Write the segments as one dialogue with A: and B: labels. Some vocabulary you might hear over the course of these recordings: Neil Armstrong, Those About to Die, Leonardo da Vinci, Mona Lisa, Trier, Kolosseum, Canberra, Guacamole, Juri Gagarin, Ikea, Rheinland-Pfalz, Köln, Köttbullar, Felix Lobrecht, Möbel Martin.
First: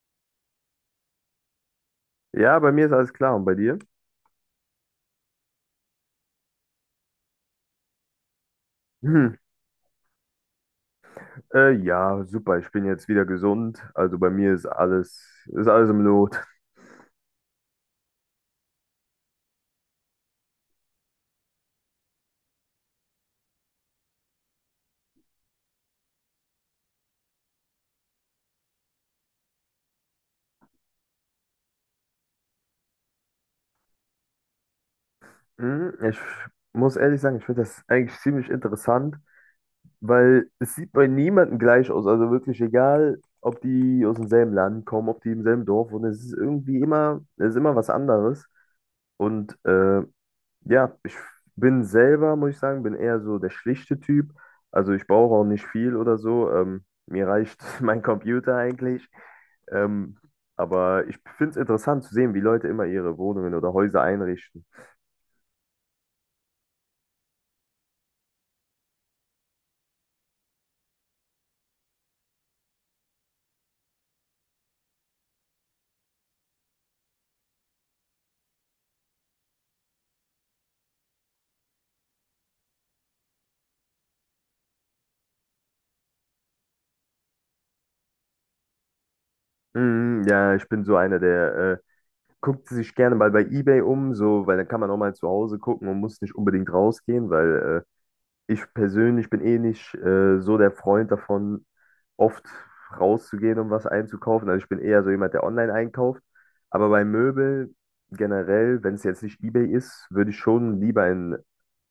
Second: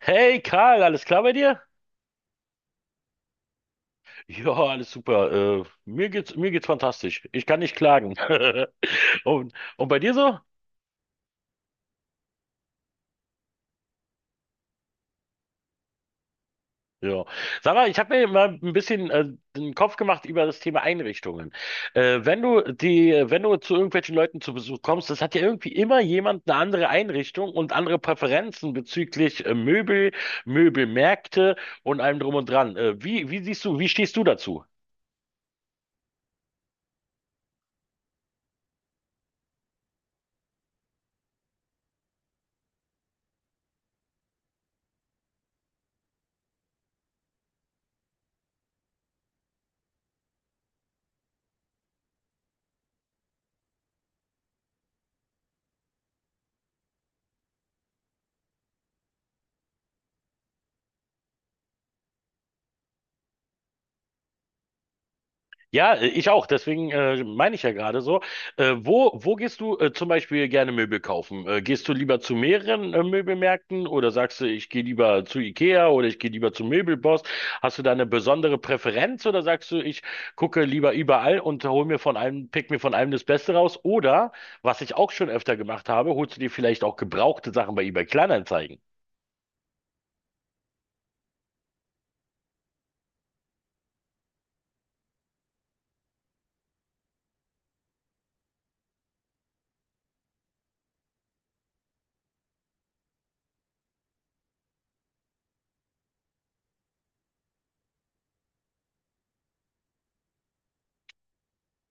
A: Hey Karl, alles klar bei dir?
B: Ja, bei mir ist alles klar und bei dir?
A: Ja, alles super. Mir geht's fantastisch. Ich kann nicht klagen.
B: Hm.
A: Und bei dir so?
B: Ja, super. Ich bin jetzt wieder gesund. Also bei mir ist alles im Lot.
A: Ja. Sag mal, ich habe mir mal ein bisschen den Kopf gemacht über das Thema Einrichtungen. Wenn du zu irgendwelchen Leuten zu Besuch kommst, das hat ja irgendwie immer jemand eine andere Einrichtung und andere Präferenzen bezüglich Möbel, Möbelmärkte und allem drum und dran. Wie siehst du, wie stehst du dazu?
B: Hm, ich muss ehrlich sagen, ich finde das eigentlich ziemlich interessant, weil es sieht bei niemandem gleich aus. Also wirklich egal, ob die aus demselben Land kommen, ob die im selben Dorf wohnen, es ist irgendwie immer, es ist immer was anderes. Und ja, ich bin selber, muss ich sagen, bin eher so der schlichte Typ. Also ich brauche auch nicht viel oder so. Mir reicht mein Computer eigentlich. Ähm, aber ich finde es interessant zu sehen, wie Leute immer ihre Wohnungen oder Häuser einrichten.
A: Ja, ich auch. Deswegen meine ich ja gerade so. Wo gehst du zum Beispiel gerne Möbel kaufen? Gehst du lieber zu mehreren Möbelmärkten oder sagst du, ich gehe lieber zu Ikea oder ich gehe lieber zu Möbelboss? Hast du da eine besondere Präferenz oder sagst du, ich gucke lieber überall und hol mir von einem, pick mir von einem das Beste raus? Oder, was ich auch schon öfter gemacht habe, holst du dir vielleicht auch gebrauchte Sachen bei eBay Kleinanzeigen?
B: Mm, ja, ich bin so einer, der guckt sich gerne mal bei eBay um, so, weil dann kann man auch mal zu Hause gucken und muss nicht unbedingt rausgehen, weil ich persönlich bin eh nicht so der Freund davon, oft rauszugehen, um was einzukaufen. Also ich bin eher so jemand, der online einkauft. Aber bei Möbel generell, wenn es jetzt nicht eBay ist, würde ich schon lieber in den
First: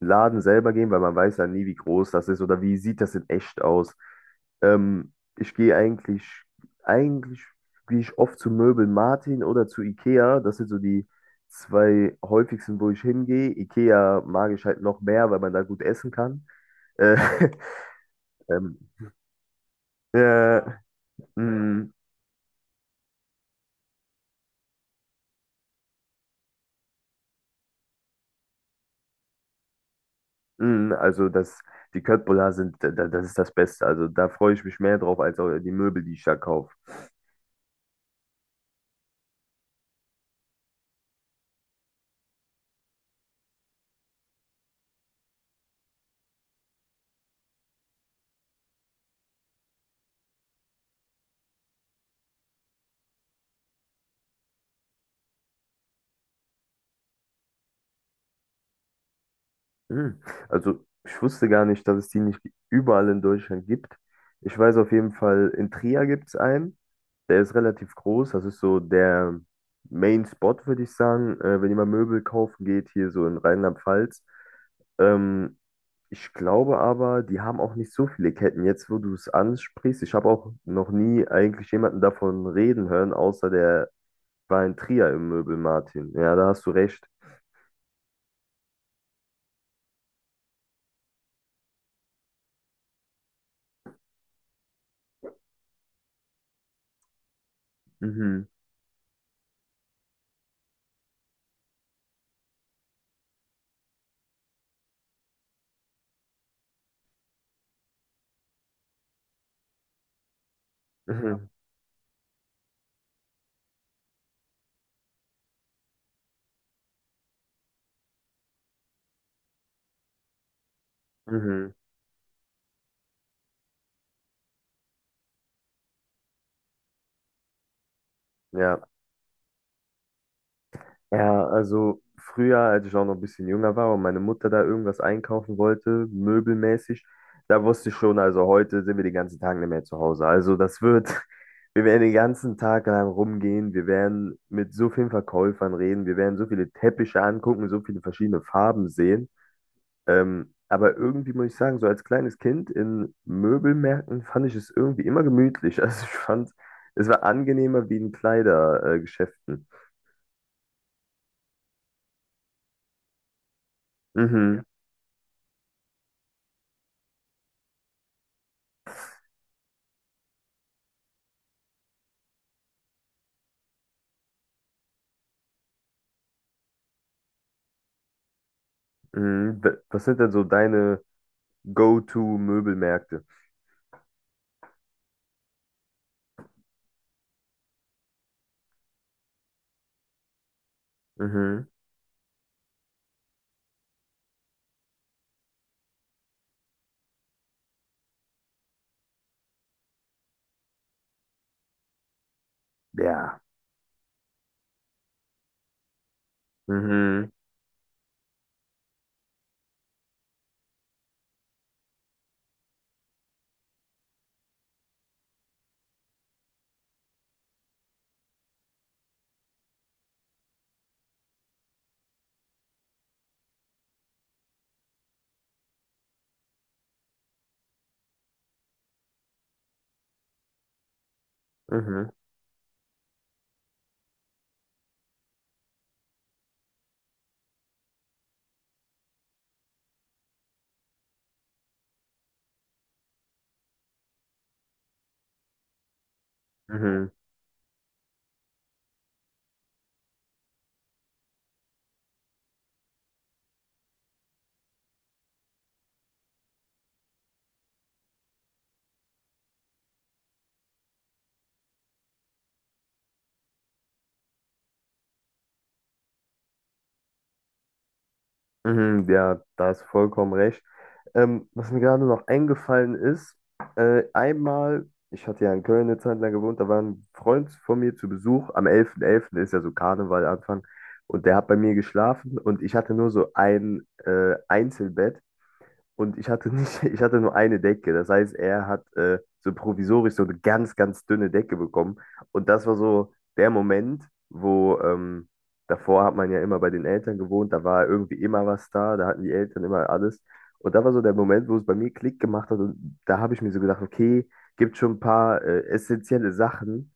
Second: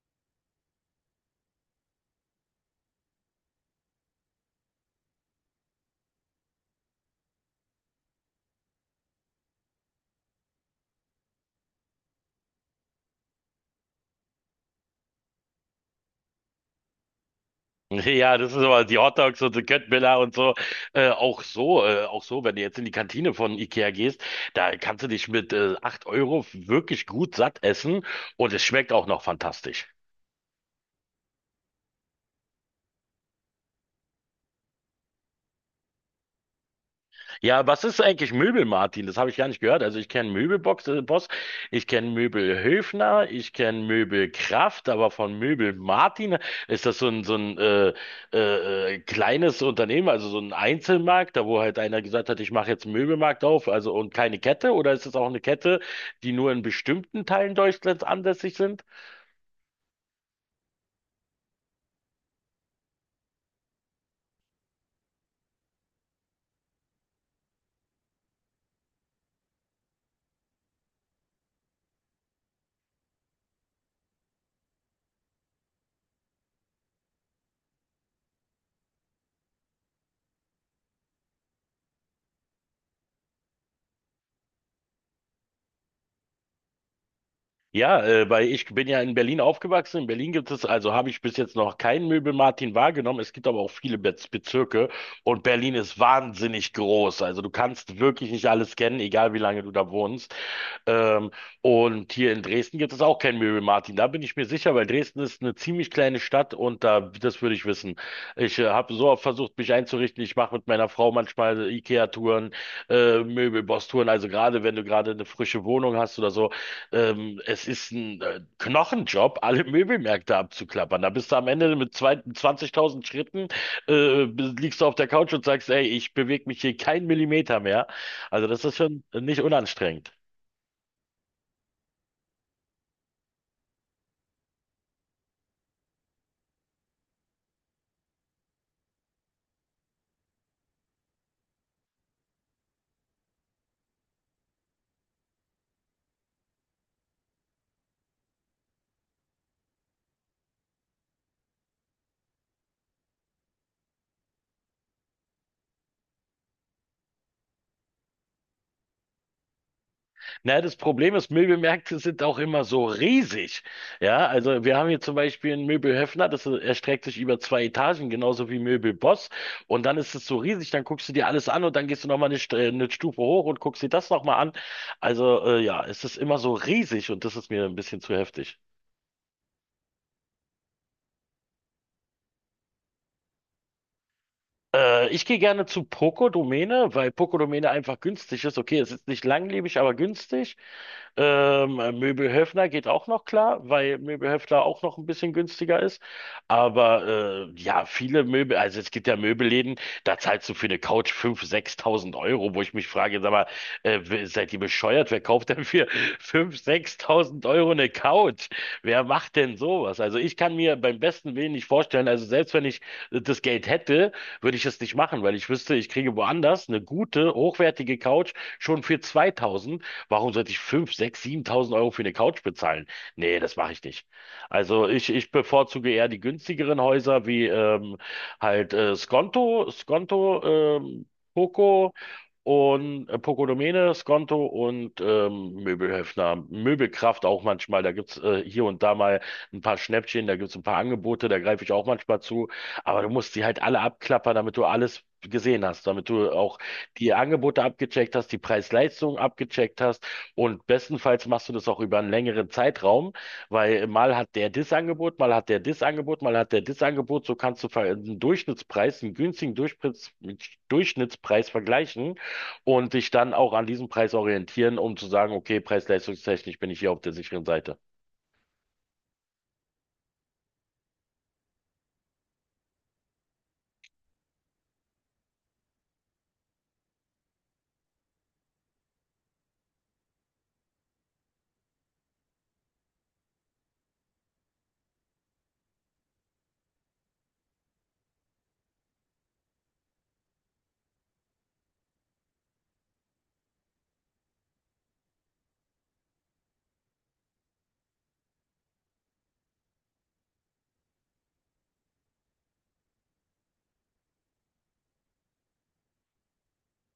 B: Laden selber gehen, weil man weiß ja nie, wie groß das ist oder wie sieht das in echt aus. Ähm, ich gehe eigentlich, eigentlich gehe ich oft zu Möbel Martin oder zu Ikea. Das sind so die zwei häufigsten, wo ich hingehe. Ikea mag ich halt noch mehr, weil man da gut essen kann. Äh,
A: Ja, das ist
B: ähm,
A: aber die Hotdogs und die Köttbullar und so.
B: äh,
A: Äh, auch so,
B: mm,
A: äh, auch so, wenn du jetzt in die Kantine von Ikea gehst, da kannst du dich mit 8 Euro wirklich gut satt essen und es schmeckt auch noch fantastisch.
B: also das, die Köttbullar sind, das ist das Beste. Also da freue ich mich mehr drauf als auch die Möbel, die ich da kaufe.
A: Ja, was ist eigentlich Möbel, Martin? Das habe ich gar nicht gehört. Also ich kenne Möbelbox, Boss, ich kenne Möbelhöfner, ich kenne Möbelkraft, aber von Möbel Martin ist das so ein kleines Unternehmen, also so ein Einzelmarkt, da wo halt einer gesagt hat, ich mache jetzt einen Möbelmarkt auf, also und keine Kette, oder ist das auch eine Kette, die nur in bestimmten Teilen Deutschlands ansässig sind?
B: Mm, also ich wusste gar nicht, dass es die nicht überall in Deutschland gibt. Ich weiß auf jeden Fall, in Trier gibt es einen. Der ist relativ groß. Das ist so der Main Spot, würde ich sagen. Wenn jemand Möbel kaufen geht, hier so in Rheinland-Pfalz. Ähm, Ich glaube aber, die haben auch nicht so viele Ketten. Jetzt, wo du es ansprichst, ich habe auch noch nie eigentlich jemanden davon reden hören, außer der war in Trier im Möbel, Martin. Ja, da hast du recht.
A: Ja, weil ich bin ja in Berlin aufgewachsen. In Berlin gibt es, also habe ich bis jetzt noch keinen Möbel-Martin wahrgenommen. Es gibt aber auch viele Bezirke und Berlin ist wahnsinnig groß. Also du kannst wirklich nicht
B: Mhm.
A: alles kennen, egal wie lange du da wohnst. Ähm, und hier in Dresden gibt es auch kein Mary Martin. Da bin ich mir sicher, weil Dresden ist eine ziemlich kleine Stadt und da, das würde ich wissen. Ich habe so oft versucht, mich einzurichten. Ich mache mit meiner Frau
B: Mhm.
A: manchmal IKEA-Touren, Möbelboss-Touren. Also gerade, wenn du gerade eine frische Wohnung hast oder so, es ist ein Knochenjob, alle Möbelmärkte abzuklappern. Da bist du am
B: Mhm.
A: Ende mit zwei, 20.000 Schritten, liegst du auf der Couch und sagst, ey, ich bewege mich hier keinen Millimeter mehr. Also das ist
B: Ja.
A: schon nicht unanstrengend.
B: Ja, also früher, als ich auch noch ein bisschen jünger war und meine Mutter da irgendwas einkaufen wollte, möbelmäßig, da wusste ich schon, also heute sind wir den ganzen Tag nicht mehr zu Hause. Also das wird, wir werden den ganzen Tag lang rumgehen, wir werden mit so vielen Verkäufern reden, wir werden so viele Teppiche angucken, so viele verschiedene Farben sehen. Aber irgendwie muss ich sagen, so als kleines Kind in Möbelmärkten fand ich es irgendwie immer gemütlich. Also ich fand, es war angenehmer wie in Kleidergeschäften.
A: Na, das Problem ist, Möbelmärkte sind auch immer so riesig. Ja, also
B: Mhm.
A: wir haben hier zum Beispiel einen Möbel Höffner, das erstreckt sich über zwei Etagen, genauso wie Möbel Boss. Und dann ist es so riesig, dann guckst du dir alles an und dann gehst du nochmal eine Stufe hoch und guckst dir das nochmal an. Also ja, es ist immer so riesig und das ist mir ein bisschen zu heftig.
B: Mhm. Was sind denn so deine Go-to-Möbelmärkte?
A: Ich gehe gerne zu Poco Domäne, weil Poco Domäne einfach günstig ist. Okay, es ist nicht langlebig, aber günstig.
B: Mhm.
A: Möbelhöfner geht auch noch klar, weil Möbelhöfner auch noch ein bisschen günstiger ist. Aber ja, viele Möbel, also es gibt ja Möbelläden, da zahlst du für eine Couch 5.000, 6.000 Euro, wo ich mich frage, sag
B: Ja.
A: mal, seid ihr bescheuert? Wer kauft denn für 5.000,
B: Mhm.
A: 6.000 Euro eine Couch? Wer macht denn sowas? Also ich kann mir beim besten Willen nicht vorstellen, also selbst wenn ich das Geld hätte, würde ich es nicht machen, weil ich wüsste, ich kriege woanders eine gute, hochwertige Couch schon für 2.000. Warum sollte ich 5, 6, 7.000 Euro für eine Couch bezahlen? Nee, das mache ich nicht. Also ich bevorzuge eher die günstigeren Häuser wie halt Skonto, Poco
B: Mhm.
A: und Poco Domene, Skonto und Möbelhöfner, Möbelkraft auch manchmal. Da gibt's hier und da mal ein paar Schnäppchen, da gibt's ein paar Angebote, da greife ich auch manchmal zu. Aber du musst die halt alle abklappern, damit du alles gesehen hast, damit du auch
B: Mhm.
A: die Angebote abgecheckt hast, die Preis-Leistung abgecheckt hast und bestenfalls machst du das auch über einen längeren Zeitraum, weil mal hat der das Angebot, mal hat der das Angebot, mal hat der das Angebot, so kannst du einen Durchschnittspreis, einen günstigen Durchschnittspreis vergleichen und dich dann auch an diesem Preis orientieren, um zu sagen, okay, preis-leistungstechnisch bin ich hier auf der sicheren Seite.
B: Mhm. Ja, da hast du vollkommen recht. Was mir gerade noch eingefallen ist, einmal, ich hatte ja in Köln eine Zeit lang gewohnt, da war ein Freund von mir zu Besuch. Am elften, elften ist ja so Karneval Anfang. Und der hat bei mir geschlafen und ich hatte nur so ein Einzelbett. Und ich hatte nicht, ich hatte nur eine Decke. Das heißt, er hat so provisorisch so eine ganz, ganz dünne Decke bekommen. Und das war so der Moment, wo davor hat man ja immer bei den Eltern gewohnt, da war irgendwie immer was da, da hatten die Eltern immer alles. Und da war so der Moment, wo es bei mir Klick gemacht hat. Und da habe ich mir so gedacht, okay, gibt schon ein paar essentielle Sachen,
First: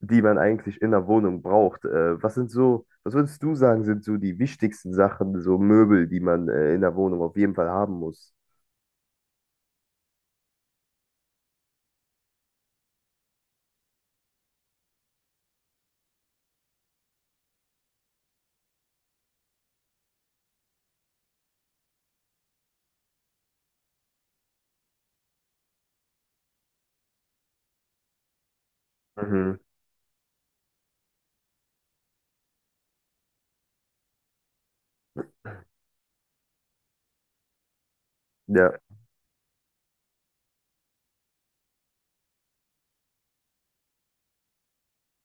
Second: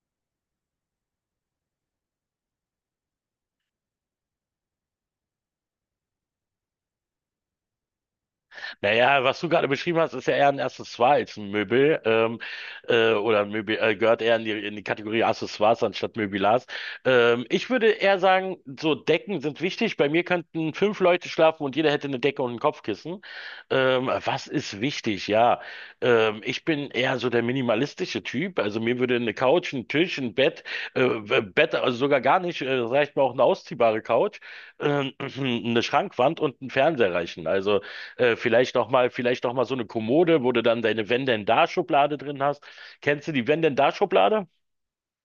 B: die man eigentlich in der Wohnung braucht. Was sind so, was würdest du sagen, sind so die wichtigsten Sachen, so Möbel, die man in der Wohnung auf jeden Fall haben muss?
A: Naja, was du gerade beschrieben hast, ist ja eher ein Accessoire als ein Möbel. Oder ein Möbel gehört eher in die Kategorie Accessoires anstatt Möbilars. Ich würde eher sagen, so Decken sind wichtig. Bei mir könnten fünf Leute schlafen und jeder hätte eine Decke und ein Kopfkissen. Was ist wichtig? Ja, ich bin eher so der minimalistische Typ. Also mir würde eine
B: Mhm.
A: Couch, ein Tisch, ein Bett, also sogar gar nicht, reicht mir auch eine ausziehbare Couch, äh, eine Schrankwand und ein Fernseher reichen. Also vielleicht
B: Ja.
A: noch mal, vielleicht noch mal so eine Kommode, wo du dann deine Wenn-denn-da-Schublade drin hast. Kennst du die Wenn-denn-da-Schublade?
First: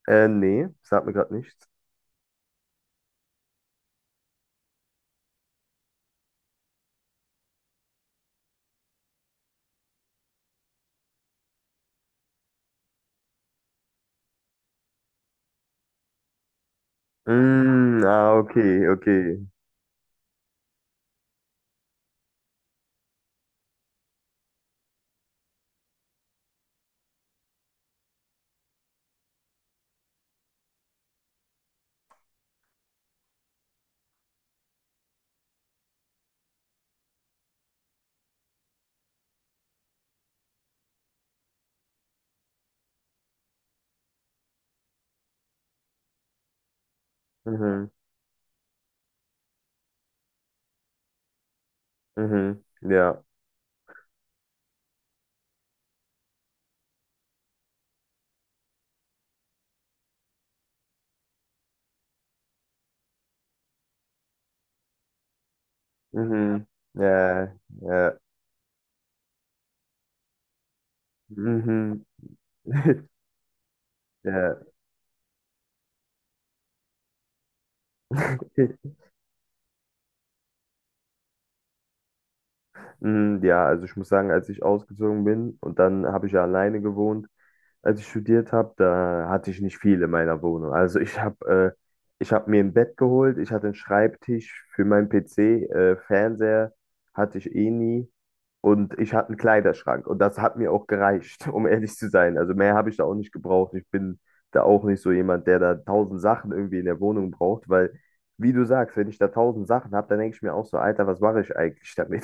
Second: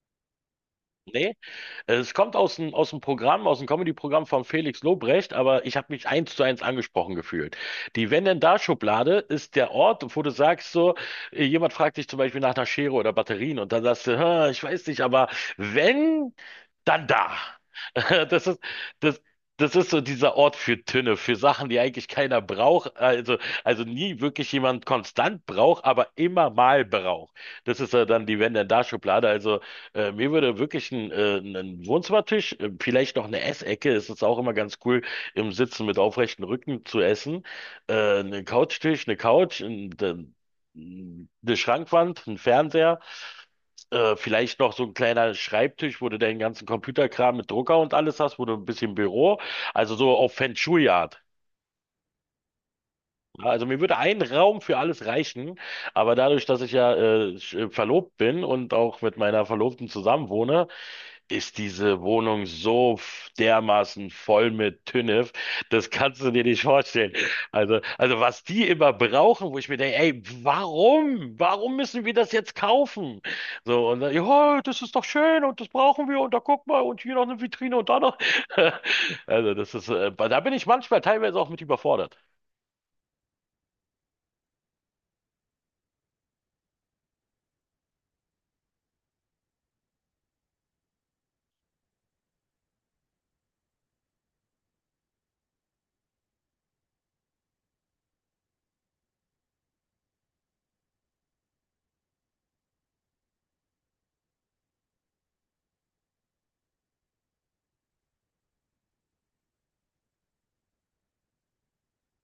B: Nee, sagt mir
A: Nee?
B: gerade nichts.
A: Es kommt aus dem Programm, aus dem Comedy-Programm von Felix Lobrecht, aber ich habe mich eins zu eins angesprochen gefühlt. Die Wenn denn da Schublade ist der Ort, wo du sagst so, jemand fragt dich zum Beispiel nach einer Schere oder Batterien und dann sagst du, "Hm, ich weiß nicht, aber wenn, dann da."
B: Mm, ah,
A: Das ist,
B: okay,
A: das,
B: okay.
A: das ist so dieser Ort für Tünne, für Sachen, die eigentlich keiner braucht, also nie wirklich jemand konstant braucht, aber immer mal braucht. Das ist ja dann die Wenn denn da Schublade. Also mir würde wirklich ein Wohnzimmertisch, vielleicht noch eine Essecke, es ist auch immer ganz cool, im Sitzen mit aufrechtem Rücken zu essen. Einen Couchtisch, eine Couch, eine Schrankwand, ein Fernseher, vielleicht noch so ein kleiner Schreibtisch, wo du deinen ganzen Computerkram mit Drucker
B: Mhm.
A: und alles hast, wo du ein bisschen Büro, also so auf Feng Shui-Art.
B: Mhm. Ja.
A: Ja, also mir würde ein Raum für alles reichen, aber dadurch, dass ich ja verlobt bin und auch mit meiner Verlobten zusammenwohne, ist diese Wohnung so dermaßen voll mit Tünnef, das kannst du dir nicht
B: Mhm.
A: vorstellen.
B: Ja.
A: Also,
B: Ja.
A: also was die immer brauchen, wo ich mir denke, ey, warum? Warum müssen
B: Mhm.
A: wir das jetzt kaufen? So, und dann, ja,
B: Ja.
A: das ist doch schön und das brauchen wir und da guck mal und hier noch eine Vitrine und da noch. Also das ist, da bin ich manchmal teilweise auch mit überfordert.
B: Mm, ja, also ich muss sagen, als ich ausgezogen bin und dann habe ich ja alleine gewohnt, als ich studiert habe, da hatte ich nicht viel in meiner Wohnung. Also ich habe ich habe mir ein Bett geholt, ich hatte einen Schreibtisch für meinen PC, Fernseher hatte ich eh nie. Und ich hatte einen Kleiderschrank und das hat mir auch gereicht, um ehrlich zu sein. Also mehr habe ich da auch nicht gebraucht. Ich bin da auch nicht so jemand, der da tausend Sachen irgendwie in der Wohnung braucht, weil, wie du sagst, wenn ich da tausend Sachen habe, dann denke ich mir auch so, Alter, was mache ich eigentlich damit?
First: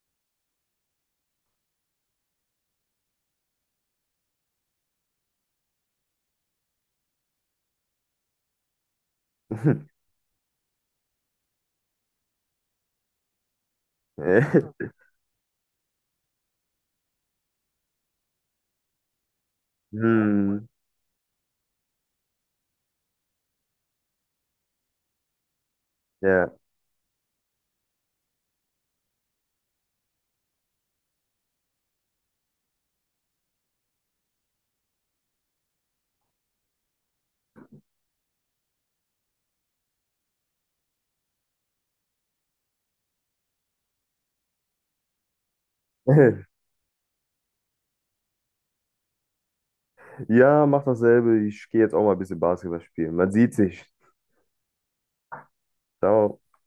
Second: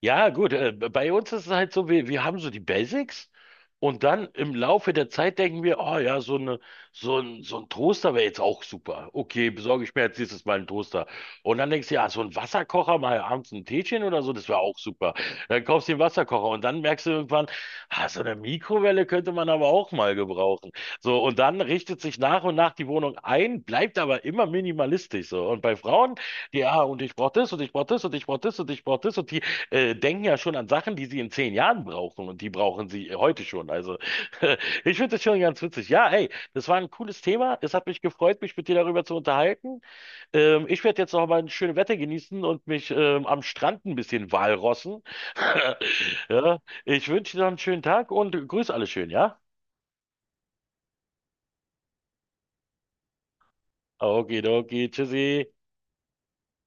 A: Ja, gut, bei uns ist es halt so, wir haben so die Basics und dann im Laufe der Zeit denken wir, oh ja, so ein Toaster wäre jetzt auch super. Okay, besorge ich mir jetzt nächstes Mal einen Toaster. Und dann denkst du, ja, so ein Wasserkocher, mal abends ein Teechen oder so, das wäre
B: Äh,
A: auch super. Dann kaufst du den Wasserkocher und dann merkst du irgendwann, ah, so eine Mikrowelle könnte man aber auch mal
B: Hm,
A: gebrauchen. So, und dann richtet sich nach und nach die Wohnung ein, bleibt aber immer minimalistisch so. Und bei Frauen,
B: ja.
A: ja, und ich brauche das und ich brauche das und ich brauche das und ich brauche das und die denken ja schon an Sachen, die sie in 10 Jahren brauchen und die brauchen sie heute schon. Also ich finde das schon ganz witzig. Ja, hey, das war ein cooles Thema. Es hat mich gefreut, mich mit dir darüber zu unterhalten. Ich werde jetzt noch mal ein schönes Wetter genießen und mich am Strand ein bisschen walrossen. Ja, ich wünsche dir noch einen schönen Tag und grüß alle schön, ja?
B: Ja, mach dasselbe. Ich gehe jetzt auch mal ein bisschen Basketball spielen. Man sieht sich.
A: Okay, okay, tschüssi.
B: Ciao.